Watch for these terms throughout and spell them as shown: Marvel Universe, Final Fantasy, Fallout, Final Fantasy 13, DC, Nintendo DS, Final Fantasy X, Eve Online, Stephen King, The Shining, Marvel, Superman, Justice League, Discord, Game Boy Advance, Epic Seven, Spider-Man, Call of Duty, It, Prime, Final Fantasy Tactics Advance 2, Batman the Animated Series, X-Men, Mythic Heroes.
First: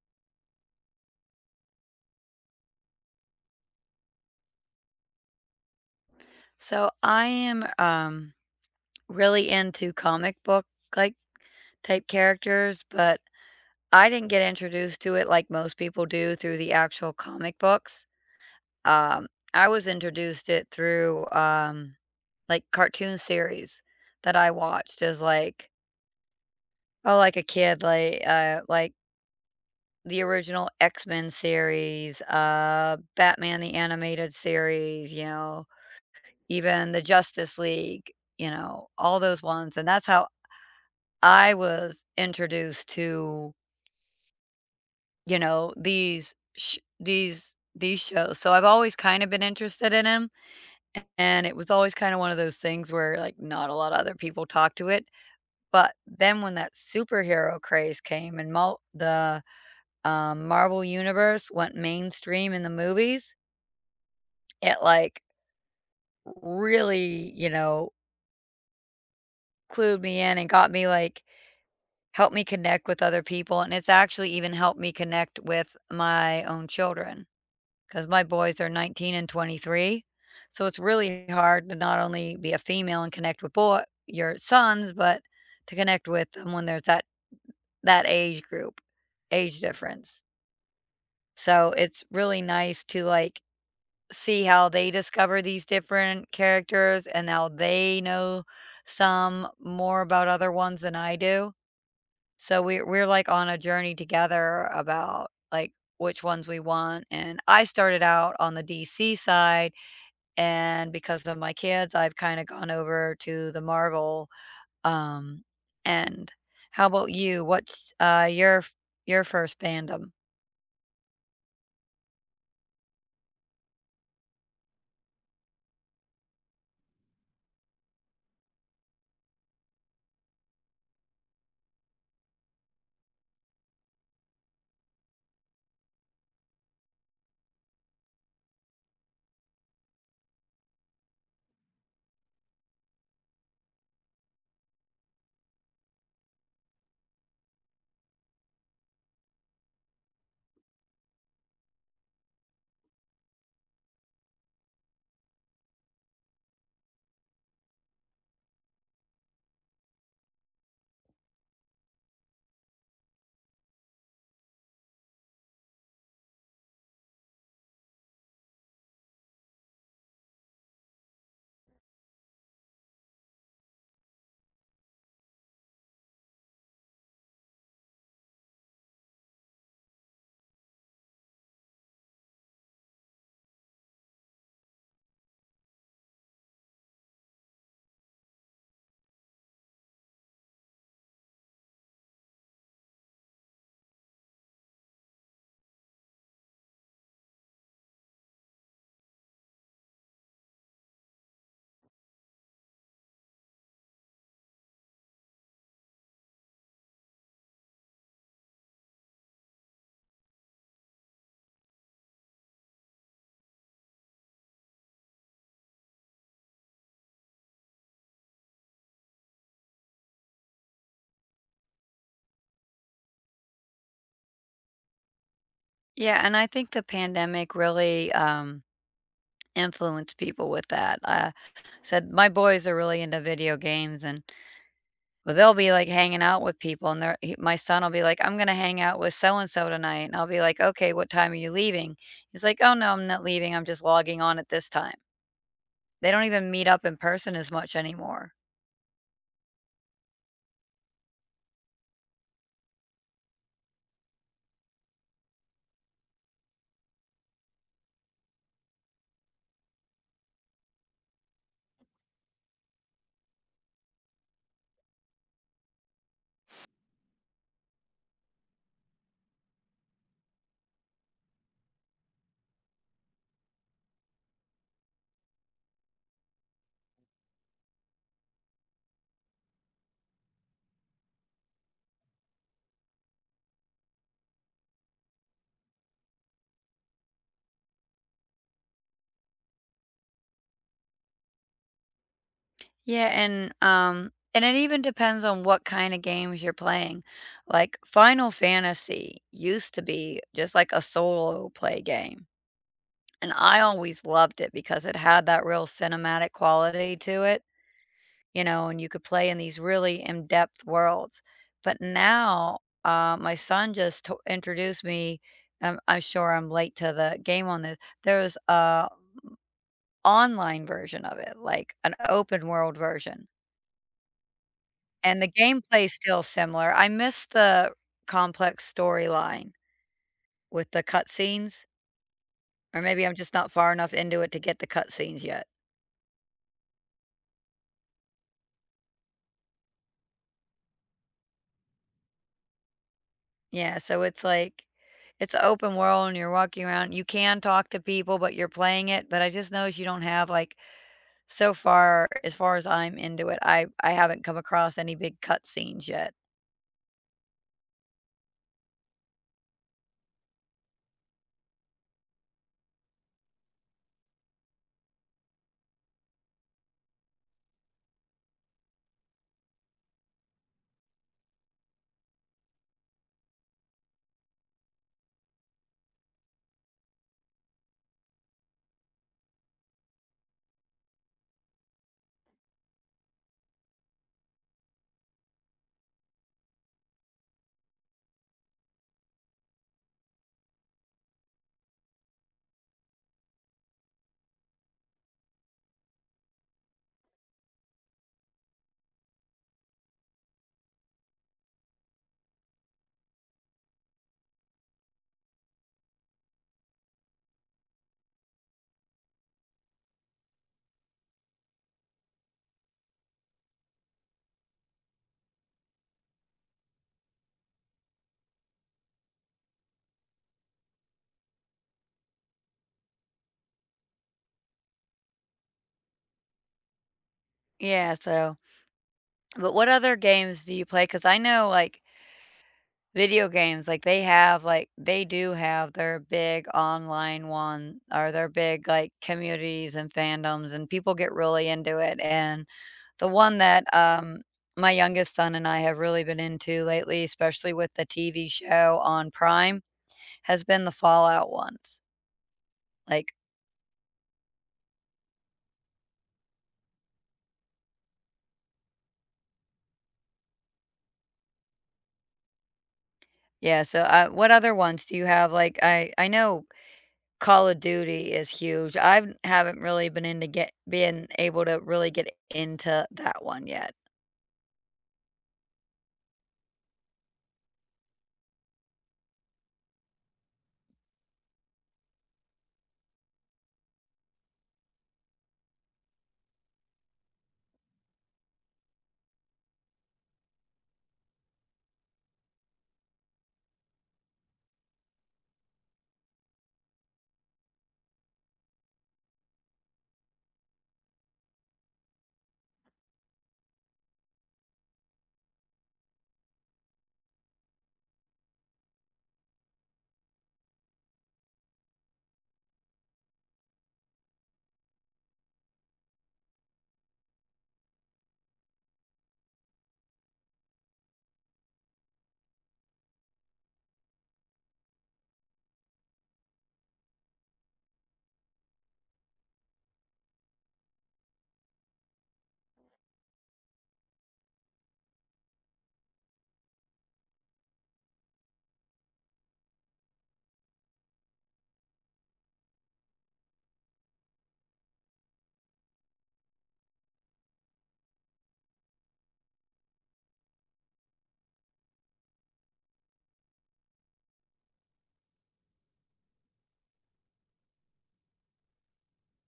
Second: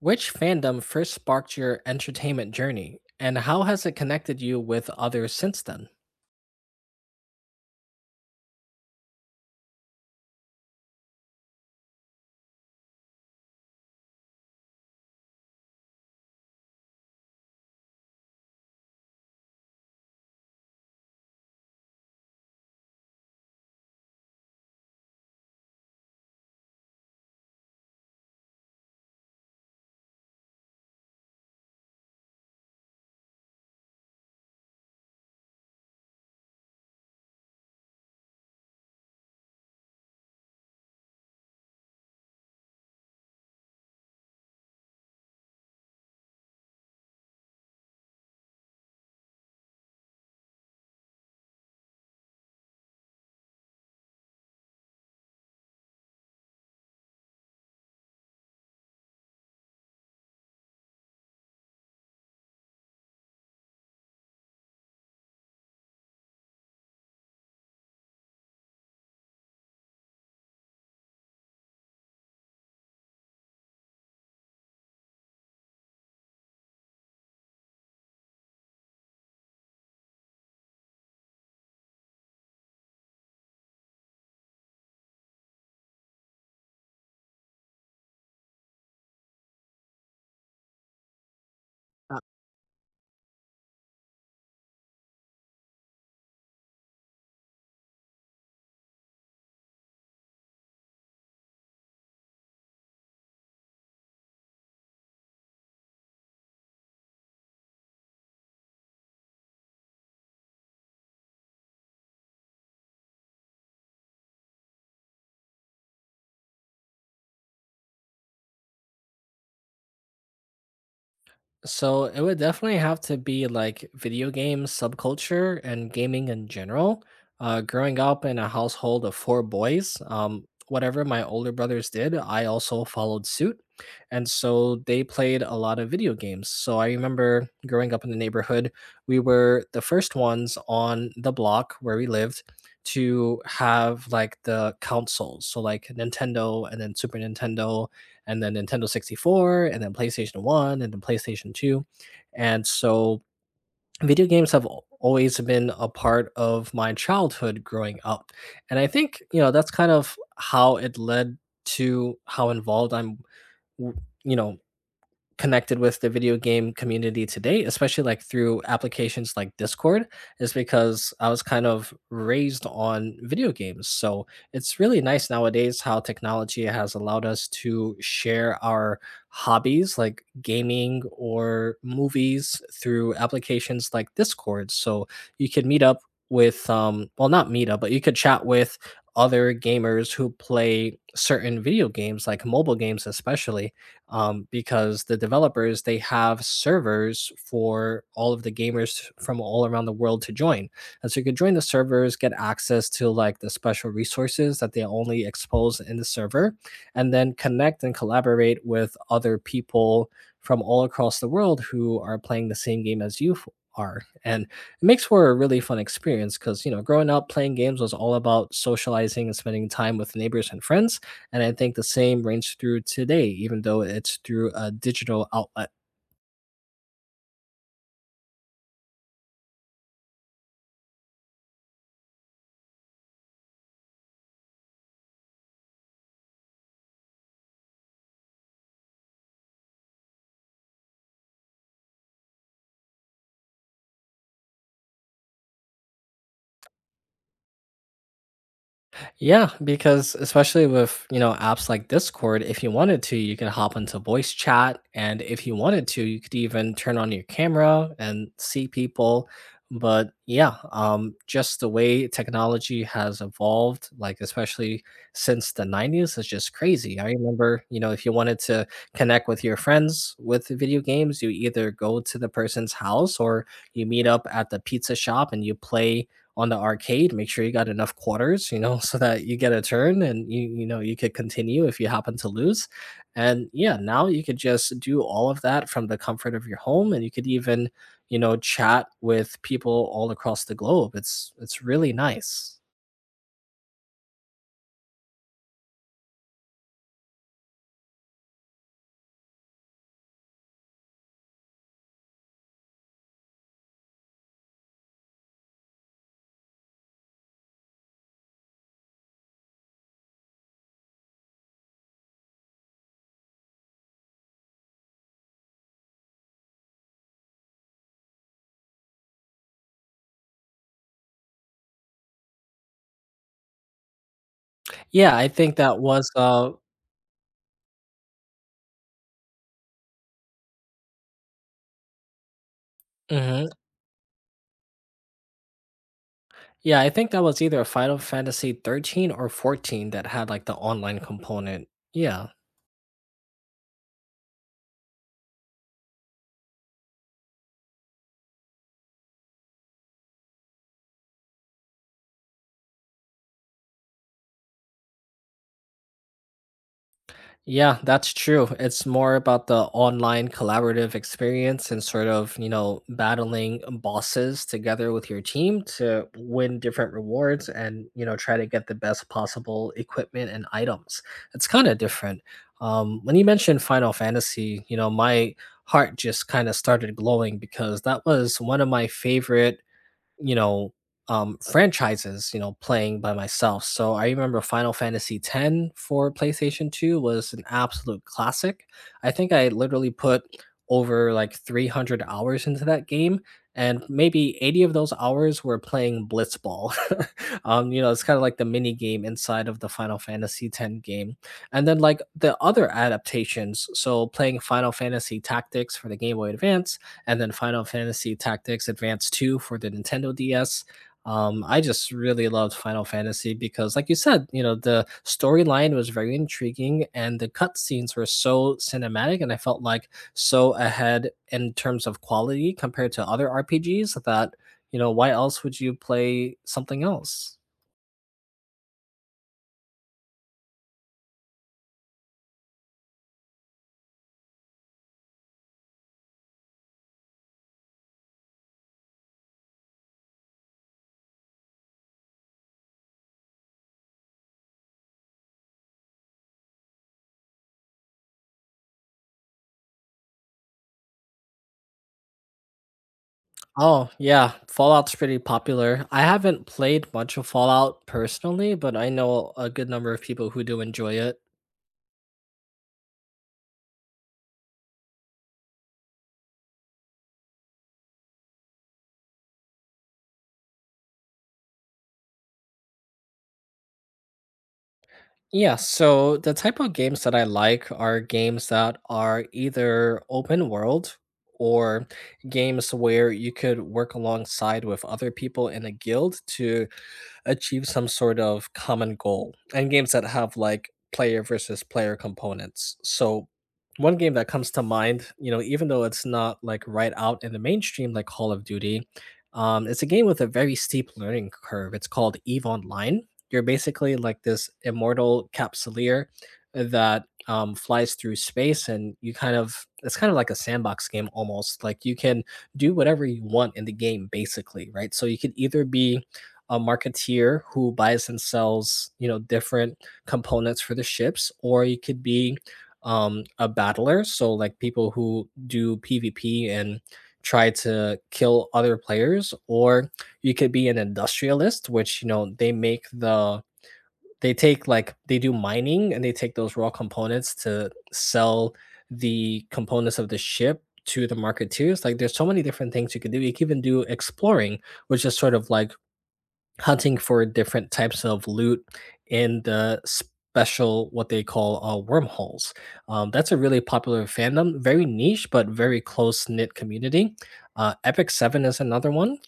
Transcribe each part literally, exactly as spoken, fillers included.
Which fandom first sparked your entertainment journey, and how has it connected you with others since then? So I am um really into comic book like type characters, but I didn't get introduced to it like most people do through the actual comic books. Um I was introduced it through um like cartoon series that I watched as like oh like a kid like uh like the original X-Men series, uh Batman the animated series, you know, even the Justice League, you know, all those ones, and that's how I was introduced to, you know, these sh these these shows, so I've always kinda been interested in in 'em, and it was always kinda one of those things where, like, not a lot of other people talk to it, but then when that superhero craze came and mul the, um, Marvel Universe went mainstream in the movies, it, like, really, you know, clued me in and got me, like, helped me connect with other people, and it's actually even helped me connect with my own children. 'Cause my boys are nineteen and twenty-three, so it's really hard to not only be a female and connect with boy your sons, but to connect with them when there's that that age group, age difference. So, it's really nice to, like, see how they discover these different characters and how they know some more about other ones than I do. So, we're we're, like, on a journey together about, like, which ones we want, and I started out on the D C side, and because of my kids, I've kinda gone over to the Marvel, um, end. How about you? What's, uh, your f your first fandom? So it would definitely have to be like video game subculture and gaming in general. Uh, growing up in a household of four boys, um, whatever my older brothers did, I also followed suit. And so they played a lot of video games. So I remember growing up in the neighborhood, we were the first ones on the block where we lived to have like the consoles. So like Nintendo and then Super Nintendo and then Nintendo sixty-four, and then PlayStation one, and then PlayStation two. And so video games have al- always been a part of my childhood growing up. And I think, you know, that's kind of how it led to how involved I'm, w- you know, connected with the video game community today, especially like through applications like Discord, is because I was kind of raised on video games. So it's really nice nowadays how technology has allowed us to share our hobbies like gaming or movies through applications like Discord. So you could meet up with um well not meet up but you could chat with other gamers who play certain video games like mobile games especially, um, because the developers they have servers for all of the gamers from all around the world to join, and so you can join the servers, get access to like the special resources that they only expose in the server, and then connect and collaborate with other people from all across the world who are playing the same game as you are. And it makes for a really fun experience because, you know, growing up playing games was all about socializing and spending time with neighbors and friends, and I think the same rings through today, even though it's through a digital outlet. Yeah, and I think the pandemic really, um, influenced people with that. I said my boys are really into video games, and well, they'll be, like, hanging out with people, and they're he my son will be like, "I'm gonna hang out with so and so tonight," and I'll be like, "Okay, what time are you leaving?" He's like, "Oh, no, I'm not leaving, I'm just logging on at this time." They don't even meet up in person as much anymore. Yeah, because especially with, you know, apps like Discord, if you wanted to, you can hop into voice chat. And if you wanted to, you could even turn on your camera and see people. But yeah, um, just the way technology has evolved, like especially since the nineties, is just crazy. I remember, you know, if you wanted to connect with your friends with video games, you either go to the person's house or you meet up at the pizza shop and you play on the arcade, make sure you got enough quarters, you know, so that you get a turn and you you know you could continue if you happen to lose. And yeah, now you could just do all of that from the comfort of your home, and you could even, you know, chat with people all across the globe. It's it's really nice. Yeah, and, um, and it even depends on what kinda games you're playing. Like, Final Fantasy used to be just like a solo play game, and I always loved it because it had that real cinematic quality to it, you know, and you could play in these really in-depth worlds. But now, uh, my son just to introduced me— I'm I'm sure I'm late to the game on this— there's a online version of it, like an open world version, Yeah, and I the think that gameplay is was still uh similar. I miss the complex storyline with the cutscenes, or maybe I'm just Mhm. not far enough into it to get the cutscenes yet. Yeah, I think that was either Final Fantasy thirteen or fourteen that had like the online component. Yeah. Yeah, so it's like it's an open world, and you're walking around. You can talk to people, but you're playing it, but I just noticed you don't have, like, so far as far as I'm into it, I I haven't come across any big cutscenes yet. Yeah, that's true. It's more about the online collaborative experience and sort of, you know, battling bosses together with your team to win different rewards and, you know, try to get the best possible equipment and items. It's kind of different. Um, when you mentioned Final Fantasy, you know, my heart just kind of started glowing because that was one of my favorite, you know, um, franchises, you know, playing by myself. So I remember Final Fantasy X for PlayStation two was an absolute classic. I think I literally put over like three hundred hours into that game, and maybe eighty of those hours were playing Blitzball. Um, you know, it's kind of like the mini game inside of the Final Fantasy X game. And then like the other adaptations, so playing Final Fantasy Tactics for the Game Boy Advance and then Final Fantasy Tactics Advance two for the Nintendo D S. Um, I just really loved Final Fantasy because, like you said, you know, the storyline was very intriguing and the cutscenes were so cinematic, and I felt like so ahead in terms of quality compared to other R P Gs that, you know, why else would you play something else? Yeah, so but what other games do you play? Because I know, like, video games, like, they have, like they do have their big online one or their big, like, communities and fandoms, and people get really into it, and the one that, um, my youngest son and I have really been into lately, especially with the T V show on Prime, has been the Fallout ones. Like, Oh, yeah, Fallout's pretty popular. I haven't played much of Fallout personally, but I know a good number of people who do enjoy it. yeah, so, uh, what other ones do you have? Like, I I know Call of Duty is huge. I've haven't really been into get being able to really get into that one yet. Yeah, so the type of games that I like are games that are either open world or games where you could work alongside with other people in a guild to achieve some sort of common goal, and games that have like player versus player components. So one game that comes to mind, you know, even though it's not like right out in the mainstream like Call of Duty, um, it's a game with a very steep learning curve. It's called Eve Online. You're basically like this immortal capsuleer that, um, flies through space, and you kind of it's kind of like a sandbox game almost. Like you can do whatever you want in the game, basically, right? So you could either be a marketeer who buys and sells, you know, different components for the ships, or you could be, um, a battler, so like people who do PvP and try to kill other players, or you could be an industrialist, which, you know, they make the they take like they do mining and they take those raw components to sell the components of the ship to the marketeers. Like there's so many different things you could do. You can even do exploring, which is sort of like hunting for different types of loot in the special what they call uh, wormholes. Um, that's a really popular fandom, very niche but very close knit community. Uh, Epic Seven is another one.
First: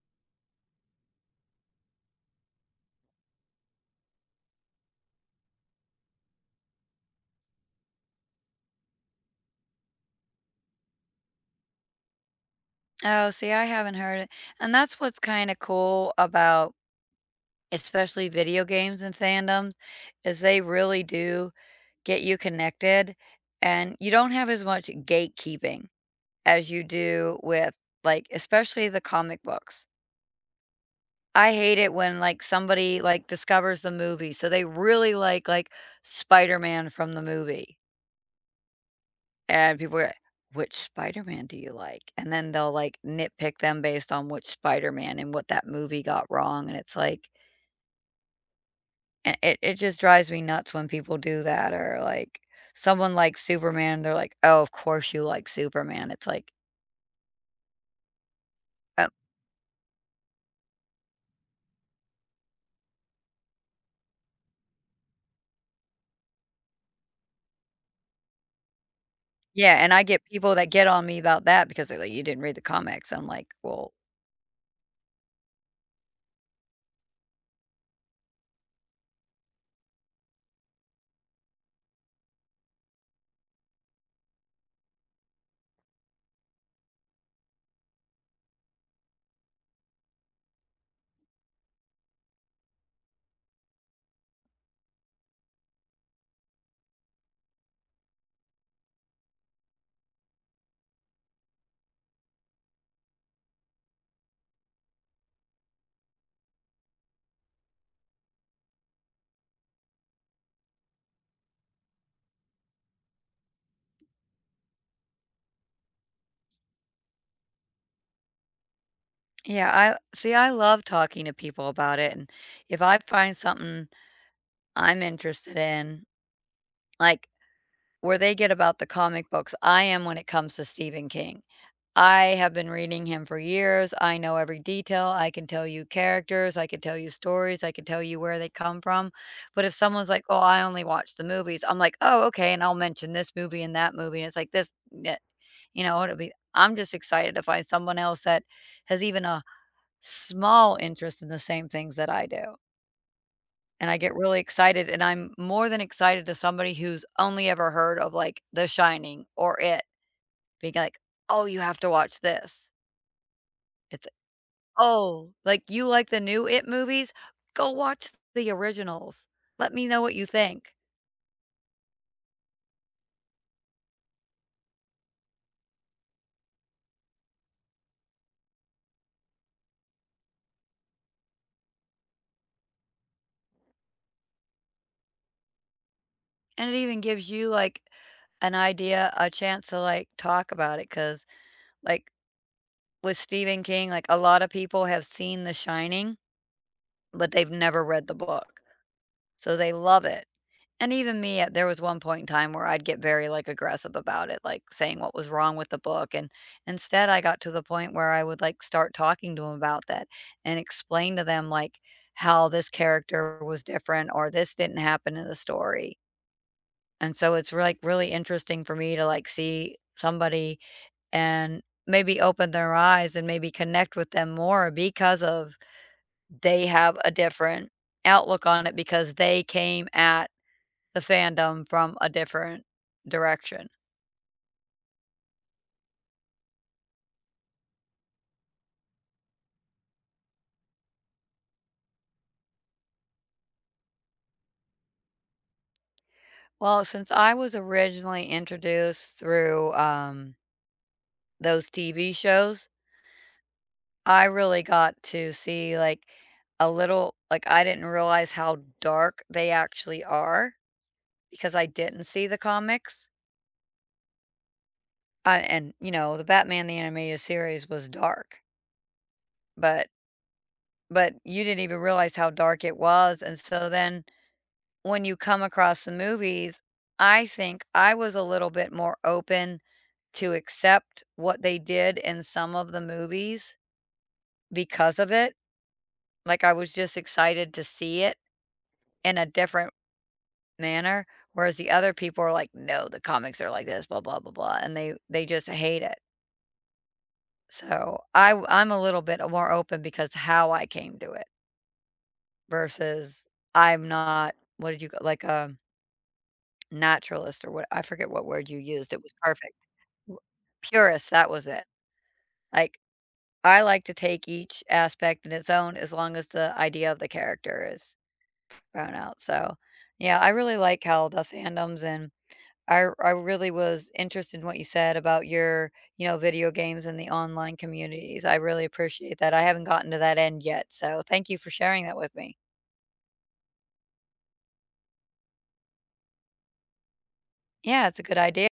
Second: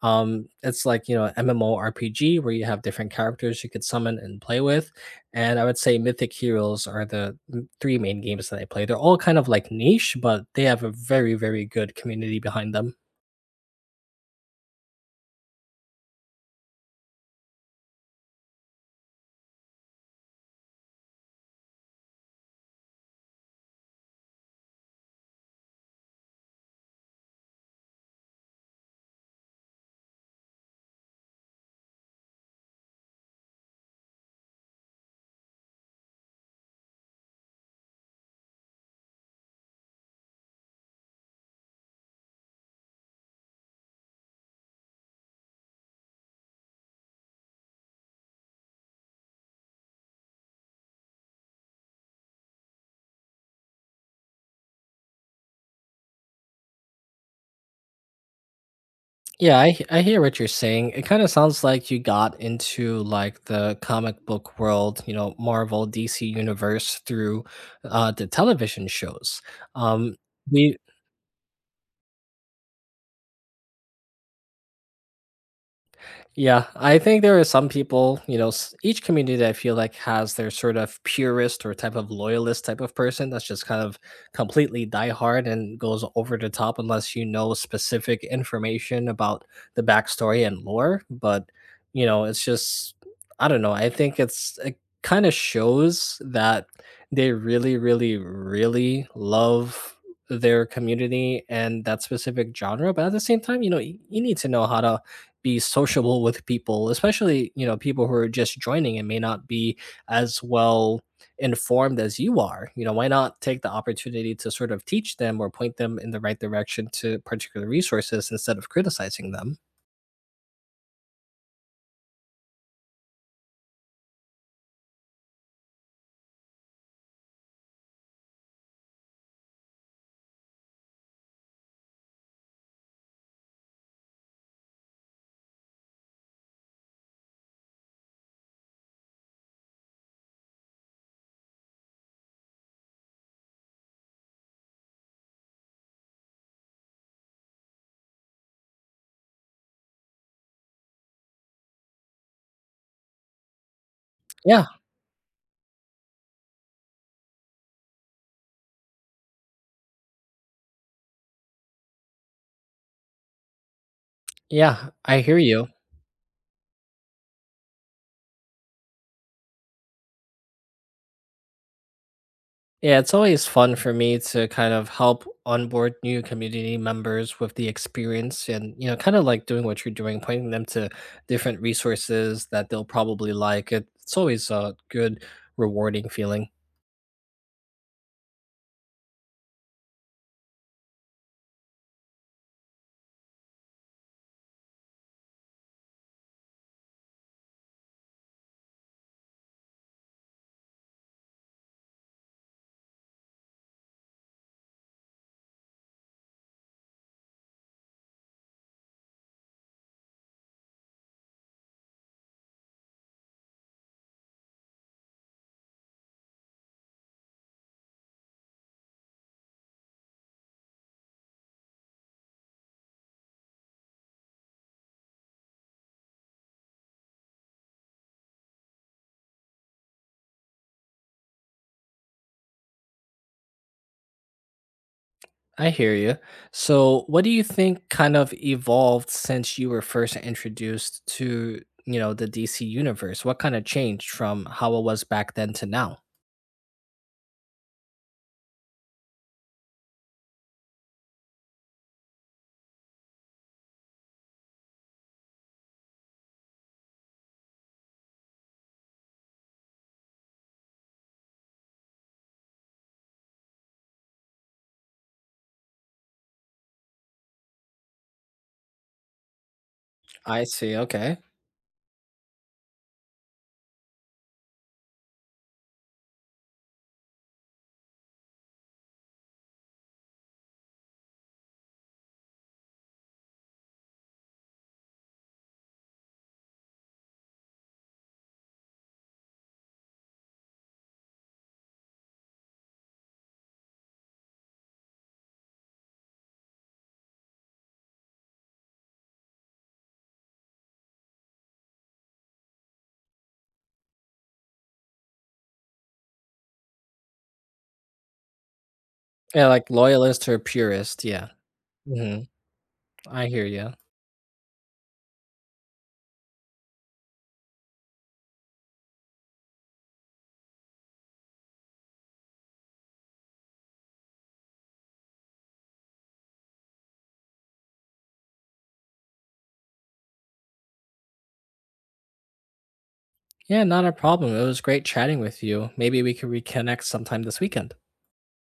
Um, it's like, you know, MMORPG where you have different characters you could summon and play with, and I would say Mythic Heroes are the m- three main games that I play. They're all kind of like niche, but they have a very very good community behind them. Oh, see, I haven't heard it, and that's what's kinda cool about especially video games and fandoms, is they really do get you connected, and you don't have as much gatekeeping as you do with, like, especially the comic books. I hate it when, like, somebody, like, discovers the movie, so they really like, like, Spider-Man from the movie, and people are, like, "Which Spider-Man do you like?" And then they'll, like, nitpick them based on which Spider-Man and what that movie got wrong, and it's like. And it it just drives me nuts when people do that, or, like, someone likes Superman, they're like, "Oh, of course you like Superman." It's like, "Oh." Yeah, I he- I hear what you're saying. It kind of sounds like you got into like the comic book world, you know, Marvel, D C universe through uh, the television shows. Yeah, and I Um, get people that we get on me about that because they're like, "You didn't read the comics." I'm like, "Well." Yeah, I think there are some people, you know, s- each community that I feel like has their sort of purist or type of loyalist type of person that's just kind of completely diehard and goes over the top unless you know specific information about the backstory and lore. But, you know, it's just, I don't know. I think it's, it kind of shows that they really, really, really love their community and that specific genre. But at the same time, you know, y- you need to know how to be sociable with people, especially, you know, people who are just joining and may not be as well informed as you are. You know, why not take the opportunity to sort of teach them or point them in the right direction to particular resources instead of criticizing them? Yeah, I see, I love talking to people about it, and if I find something I'm interested in, like, where they get about the comic books, I am when it comes to Stephen King. I have been reading him for years. I know every detail. I can tell you characters. I can tell you stories. I can tell you where they come from. But if someone's like, "Oh, I only watch the movies," I'm like, "Oh, okay." And I'll mention this movie and that movie, and it's like this, eh, you know, it'll be. I'm just excited to find someone else that has even a small interest in the same things that I do, and I get really Yeah, excited. And I'm more than excited to somebody who's only ever heard of like The Shining or It, being like, "Oh, you have to watch this." It's, yeah, I "Oh, hear like, you. you like the new It movies? Go watch the originals. Let me know what you think." Yeah, it's always fun for me to kind of help onboard new community members with the experience and, you know, kind of like doing what you're doing, pointing them to different resources that they'll probably like. It, it's always a good, rewarding feeling. And it even gives you, like, an idea, a chance to, like, talk about it. 'Cause, like, with Stephen King, like, a lot of people have seen The Shining, but they've never read the book. So they love it. And even me, at there was one point in time where I'd get very, like, aggressive about it, like, saying what was wrong with the book, and instead, I got to the point where I would, like, start talking to them about that and explain to them, like, how this character was different, or this didn't happen in the story. And so it's, like, really interesting for me to, like, see somebody and maybe open their eyes and maybe connect with them more because of they have a different outlook on it because they came at the fandom from a different direction. I hear you. So, what do you think kind of evolved since you were first introduced to, you know, the D C universe? What kind of changed from how it was back then to now? Well, since I was originally introduced through um, those T V shows, I really got to see like a little, like, I didn't realize how dark they actually are because I didn't see the comics. I, and, you know, the Batman the Animated Series was dark, but I see. but Okay. you didn't even realize how dark it was, and so then when you come across the movies, I think I was a little bit more open to accept what they did in some of the movies because of it. Like, I was just excited to see it in a different manner, whereas the other people are like, "No, the comics are like this, blah blah blah blah," and they they just hate it. So I w- I'm a little bit more open because how I came to it versus I'm not, what did you, like, a naturalist or what, I forget what word you used. It was Yeah, perfect. like W loyalist or purist. Purist, Yeah. that was it. Hmm. Like, I hear I you. like to take each aspect in its own as long as the idea of the character is thrown out, so, yeah, I really like how the fandoms, and I I really was interested in what you said about your, you know, video games and the online communities. I really appreciate that. I haven't gotten to that end yet, so thank you for sharing that with me. Yeah, not a problem. It was great chatting with you. Maybe we could reconnect sometime this weekend. Yeah, it's a good idea.